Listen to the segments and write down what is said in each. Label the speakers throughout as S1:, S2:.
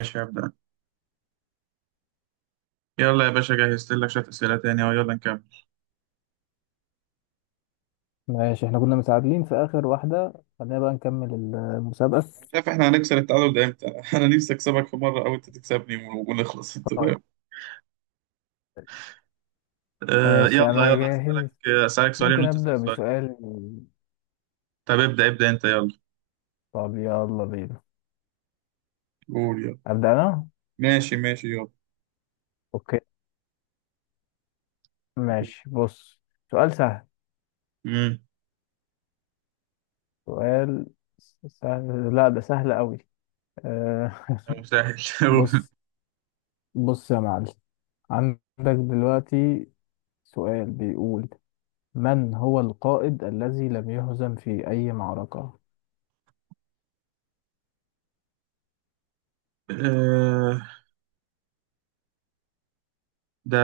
S1: ماشي، هبدأ. يلا يا باشا، جهزت لك شوية أسئلة تاني أهو، يلا نكمل.
S2: ماشي، احنا كنا متعادلين في آخر واحدة. خلينا بقى نكمل المسابقة.
S1: مش عارف احنا هنكسر التعادل ده امتى انا نفسي اكسبك في مره او انت تكسبني ونخلص انت
S2: طيب،
S1: فاهم؟ أه،
S2: ماشي
S1: يلا
S2: أنا
S1: يلا أسألك.
S2: جاهز.
S1: أسألك سؤالين
S2: ممكن
S1: وأنت
S2: أبدأ
S1: تسأل سؤالين.
S2: بسؤال؟
S1: طب ابدأ أنت يلا.
S2: طب يلا بينا.
S1: قول يلا.
S2: أبدأ أنا؟
S1: ماشي يلا.
S2: أوكي. ماشي، بص. سؤال سهل
S1: امم
S2: سؤال سهل لا ده سهل أوي. أه.
S1: يا مسهل
S2: بص بص يا معلم، عندك دلوقتي سؤال بيقول: من هو القائد الذي لم يهزم في أي معركة؟
S1: أه، ده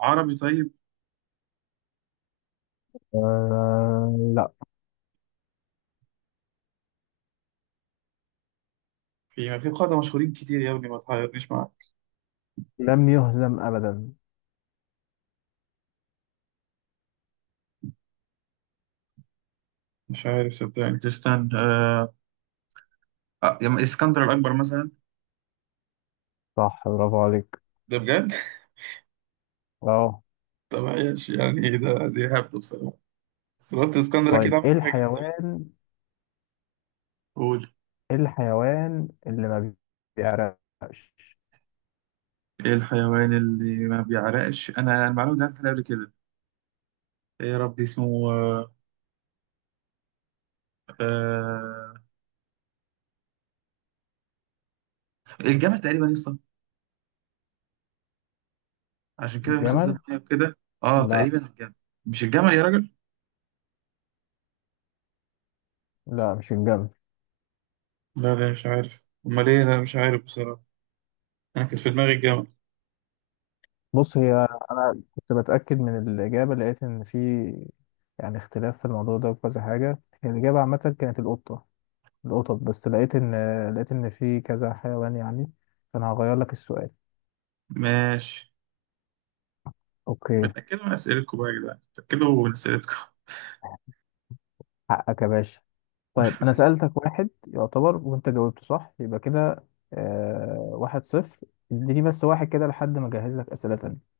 S1: عربي طيب.
S2: أه لا،
S1: في قادة مشهورين كتير يا ابني، ما تحيرنيش معاك.
S2: لم يهزم أبدا.
S1: مش عارف صدقني، تستنى أه آه، يا إما اسكندر الأكبر مثلا.
S2: صح، برافو عليك.
S1: ده بجد.
S2: اه.
S1: طب عايش يعني ايه ده، دي هبده بصراحه. سلطة اسكندر أكيد
S2: طيب،
S1: عمل
S2: ايه
S1: حاجة جامدة مثلا.
S2: الحيوان
S1: قول.
S2: ايه الحيوان اللي ما بيعرقش؟
S1: ايه الحيوان اللي ما بيعرقش؟ انا المعلومه دي عدت عليها قبل كده. ايه يا ربي اسمه آه، الجمل تقريبا يا اسطى، عشان كده بيخزن
S2: الجمل؟
S1: ميه وكده. اه
S2: لا
S1: تقريبا الجمل. مش الجمل يا راجل.
S2: لا، مش الجمل.
S1: لا مش عارف أمال إيه، لا مش عارف بصراحة. أنا كنت في دماغي الجمل.
S2: بص، هي انا كنت بتأكد من الإجابة، لقيت ان في يعني اختلاف في الموضوع ده وكذا حاجة. هي الإجابة عامة كانت القطة، القطط، بس لقيت ان في كذا حيوان يعني، فانا هغير لك السؤال.
S1: ماشي.
S2: اوكي.
S1: متاكدوا من اسئلتكم بقى يا جدعان، متاكدوا من اسئلتكم
S2: حقك يا باشا. طيب، انا سألتك واحد يعتبر وانت جاوبته صح، يبقى كده آه، واحد صفر. اديني بس واحد كده لحد ما اجهز لك اسئله تانية.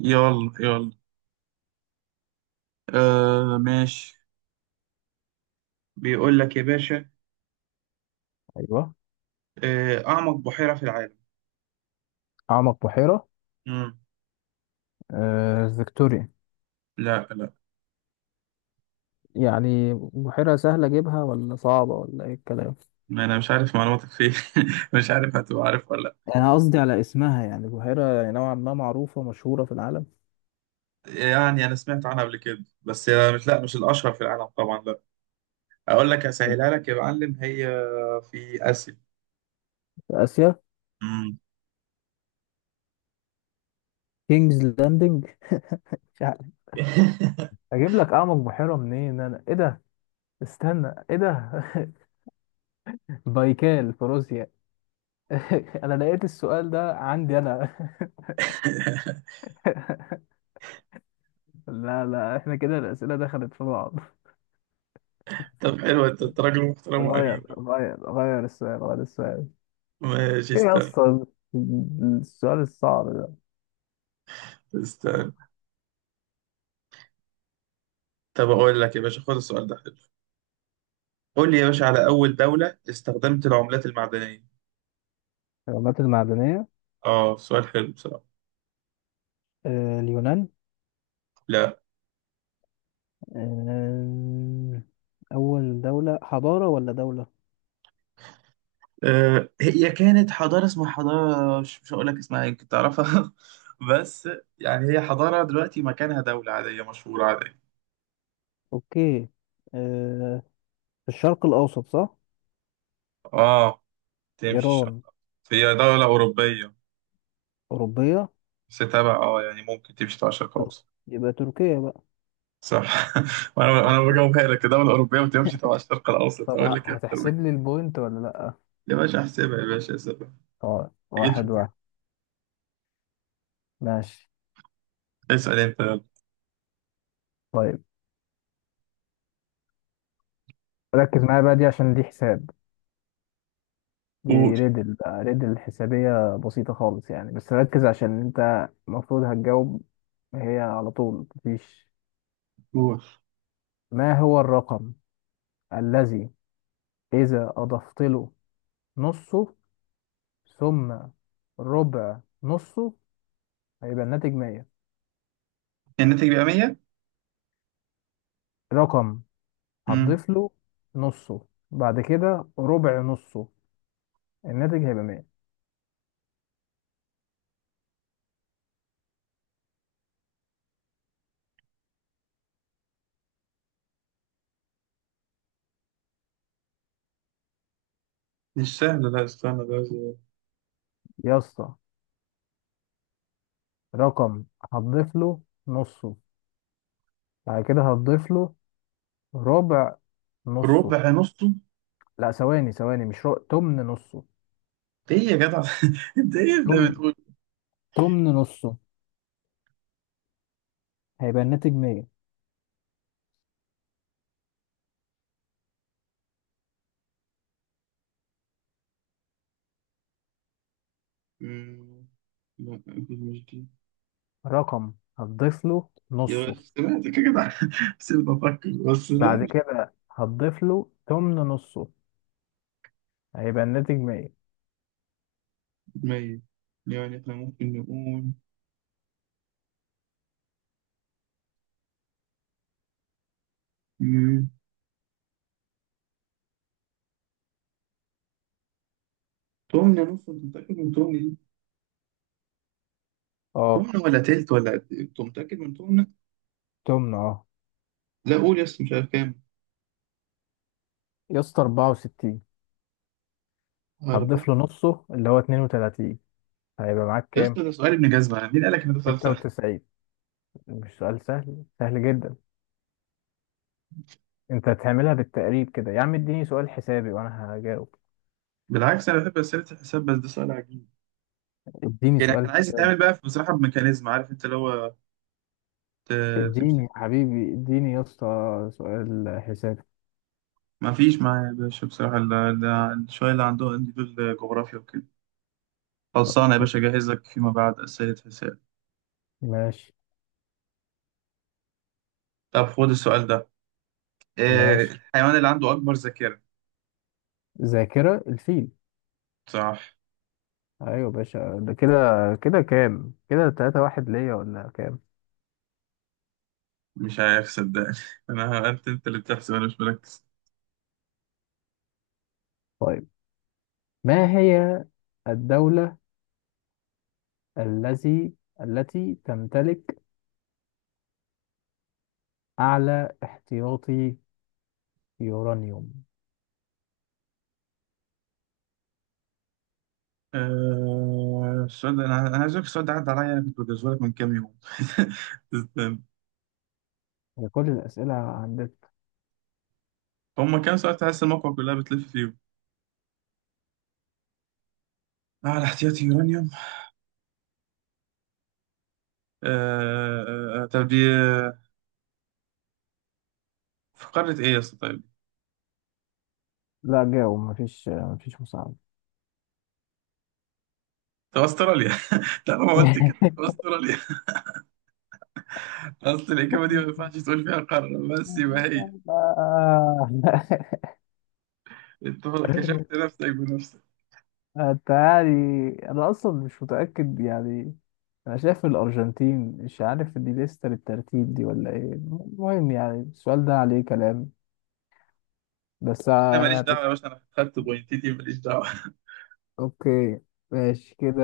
S1: يلا، آه ماشي. بيقول لك يا باشا،
S2: ايوه،
S1: آه، اعمق بحيره في العالم.
S2: اعمق بحيره؟
S1: مم.
S2: آه، فيكتوريا.
S1: لا لا.
S2: يعني بحيره سهله اجيبها ولا صعبه ولا ايه الكلام؟
S1: ما انا مش عارف معلوماتك فيه مش عارف هتبقى عارف ولا لا.
S2: انا قصدي على اسمها، يعني بحيره يعني نوعا ما معروفه مشهوره في العالم.
S1: يعني انا سمعت عنها قبل كده، بس هي مش، لا مش الاشهر في العالم طبعا لا. اقول لك
S2: طب
S1: اسهلها لك يا معلم، هي في اسيا.
S2: في اسيا؟
S1: مم.
S2: كينجز لاندنج؟ مش عارف. اجيب لك اعمق بحيره منين انا، ايه ده، استنى ايه ده. بايكال في روسيا. انا لقيت السؤال ده عندي انا. لا لا، احنا كده الاسئله دخلت في بعض.
S1: طب حلو، انت أنت راجل محترم
S2: غير
S1: وامين بقى.
S2: غير غير السؤال، غير السؤال.
S1: ماشي
S2: ايه
S1: استنى
S2: اصلا السؤال الصعب ده؟
S1: استنى طب اقول لك يا باشا، خد السؤال ده حلو. قول لي يا باشا على اول دولة استخدمت العملات المعدنية.
S2: الحيوانات المعدنية.
S1: اه سؤال حلو بصراحة.
S2: آه، اليونان.
S1: لا.
S2: آه، أول دولة حضارة ولا دولة؟
S1: آه، هي كانت حضارة، اسمها حضارة، مش هقول لك اسمها، يمكن تعرفها بس يعني هي حضارة دلوقتي مكانها دولة عادية مشهورة عادية.
S2: أوكي. آه، في الشرق الأوسط صح؟
S1: اه تمشي الشرق.
S2: إيران.
S1: هي دولة أوروبية،
S2: أوروبية.
S1: بس تبع اه يعني ممكن تمشي تبع الشرق
S2: تركيا.
S1: الأوسط.
S2: يبقى تركيا بقى.
S1: صح وأنا بجاوبها لك دولة أوروبية وتمشي تبع الشرق الأوسط،
S2: طب
S1: أقول لك إيه أكتر من
S2: هتحسب
S1: كده.
S2: لي البوينت ولا لا؟
S1: يا باشا أحسبها، يا باشا أحسبها.
S2: اه،
S1: جيت في
S2: واحد
S1: بالي.
S2: واحد. ماشي.
S1: اسأل أنت يلا.
S2: طيب، ركز معايا بقى، دي عشان دي حساب. دي
S1: قول.
S2: ريدل بقى، ريدل حسابية بسيطة خالص يعني، بس ركز عشان انت المفروض هتجاوب هي على طول، مفيش.
S1: قول.
S2: ما هو الرقم الذي إذا أضفت له نصه، ثم ربع نصه، هيبقى الناتج 100؟
S1: الناتج بيبقى 100.
S2: رقم
S1: مم.
S2: هتضيف له نصه، بعد كده ربع نصه، الناتج هيبقى 100.
S1: مش سهل، لا استنى ده زي-
S2: يا اسطى، رقم هتضيف له نصه، بعد كده هتضيف له ربع نصه.
S1: ربع نصه.
S2: لا، ثواني ثواني، مش تمن نصه.
S1: ايه يا جدع انت ايه ده
S2: تمن
S1: بتقول؟
S2: تمن نصه، هيبقى الناتج 100.
S1: آه، لا أكيد مش دي.
S2: رقم هتضيف له
S1: يا بس
S2: نصه،
S1: سمعتك، سمعتك يا جدع سيبني افكر، بس لا
S2: بعد
S1: مش
S2: كده هتضيف له تمن نصه، هيبقى الناتج 100.
S1: في دماغي. يعني احنا ممكن نقول، مم، تمنة مثلا. أنت متأكد من تمنة دي؟
S2: اه،
S1: تمنة ولا تلت ولا قد إيه؟ أنت متأكد من تمنة؟
S2: تمن، اه.
S1: لا قول يس، مش عارف كام.
S2: يا اسطى، 64
S1: أربعة.
S2: هتضيف له نصه اللي هو 32، هيبقى معاك
S1: يس، ده
S2: كام؟
S1: سؤال، سؤال ابن جزمة. مين قالك ان ده سؤال سهل؟
S2: 96. مش سؤال سهل، سهل جدا. انت هتعملها بالتقريب كده يا عم، اديني سؤال حسابي وانا هجاوب.
S1: بالعكس انا بحب اسئله الحساب، بس ده سؤال عجيب.
S2: اديني
S1: يعني كان
S2: سؤال
S1: عايز
S2: حسابي.
S1: يتعمل بقى في- بصراحه بميكانيزم، عارف انت اللي هو ت-
S2: اديني
S1: تمسكه.
S2: يا حبيبي، اديني يا اسطى سؤال حسابي.
S1: ما فيش معايا يا باشا بصراحة، ال- ده شوية. اللي عندهم عندي دول جغرافيا وكده. خلصانة يا باشا، أجهز لك فيما بعد أسئلة حساب.
S2: ماشي
S1: طب خد السؤال ده. إيه
S2: ماشي.
S1: الحيوان اللي عنده أكبر ذاكرة؟
S2: ذاكرة الفيل.
S1: صح.
S2: ايوه باشا، ده كده. كده كام كده، تلاتة واحد ليا ولا كام؟
S1: مش عارف صدقني أنا أنت أنت اللي بتحسب، أنا مش مركز.
S2: طيب، ما هي الدولة الذي التي تمتلك أعلى احتياطي يورانيوم؟
S1: آه، السؤال ده، أنا عايز أقول لك، السؤال ده عدى عليا، كنت بجهزه لك من كام يوم استنى.
S2: هي كل الأسئلة عندك؟
S1: هما كام سؤال تحس الموقع كلها بتلف فيهم. اه الاحتياطي يورانيوم. طب دي آه، في قارة إيه يا اسطى طيب؟
S2: لا جاوب، مفيش مساعدة.
S1: في أستراليا. طالما قلت كده استراليا. اصل الاجابه دي ما ينفعش تقول فيها قاره بس يبقى هي.
S2: آه.
S1: انت كشفت نفسك بنفسك.
S2: انت يعني، انا اصلا مش متاكد يعني. انا شايف الارجنتين، مش عارف دي لسه بالترتيب دي ولا ايه. المهم يعني السؤال ده عليه كلام، بس
S1: انا
S2: يعني
S1: ماليش دعوه يا
S2: هتضحك.
S1: باشا، انا خدت بوينتيتي ماليش دعوه
S2: اوكي. ماشي كده.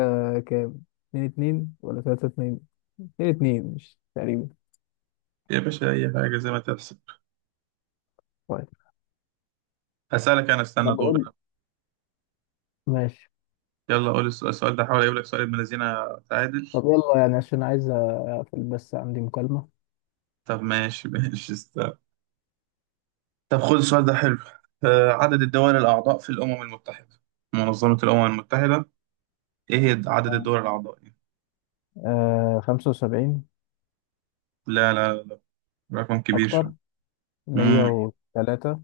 S2: كام؟ اتنين اتنين ولا تلاتة اتنين. اتنين اتنين مش تقريبا.
S1: يا باشا اي حاجه زي ما تحصل.
S2: طيب.
S1: هسالك انا،
S2: ما
S1: استنى دور
S2: بقول.
S1: أنا.
S2: ماشي.
S1: يلا قول السؤال. السؤال ده حاول اجيب لك سؤال ابن الذين. تعادل.
S2: طب يلا يعني عشان عايز اقفل، بس عندي مكالمة.
S1: طب ماشي ماشي استنى. طب خد السؤال ده حلو. آه، عدد الدول الاعضاء في الامم المتحده، منظمه الامم المتحده، ايه هي عدد الدول الاعضاء؟
S2: آه، 75.
S1: لا، رقم كبير شويه.
S2: أكتر؟ مية
S1: امم
S2: وتلاتة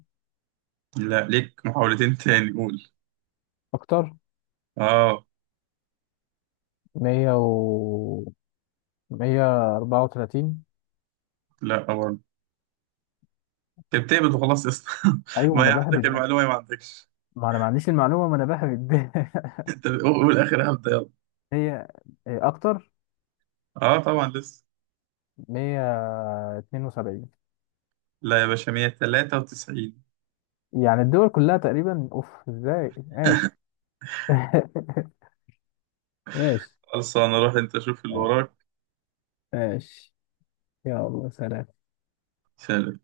S1: لا ليك محاولتين تاني، قول.
S2: أكتر؟
S1: اه.
S2: مية، 134.
S1: لا برضه. كانت بتقبض وخلاص يا اسطى
S2: ايوه، ما
S1: ما هي
S2: انا
S1: عندك
S2: بهبد بقى.
S1: المعلومه يا ما عندكش
S2: ما انا ما عنديش المعلومه، ما انا بهبد.
S1: انت قول اخر هبدا يلا.
S2: هي اكتر.
S1: اه طبعا لسه.
S2: 172.
S1: لا يا باشا، 193.
S2: يعني الدول كلها تقريبا، اوف، ازاي؟ ماشي. ماشي
S1: خلاص انا اروح، انت شوف اللي
S2: ماشي، يلا سلام.
S1: وراك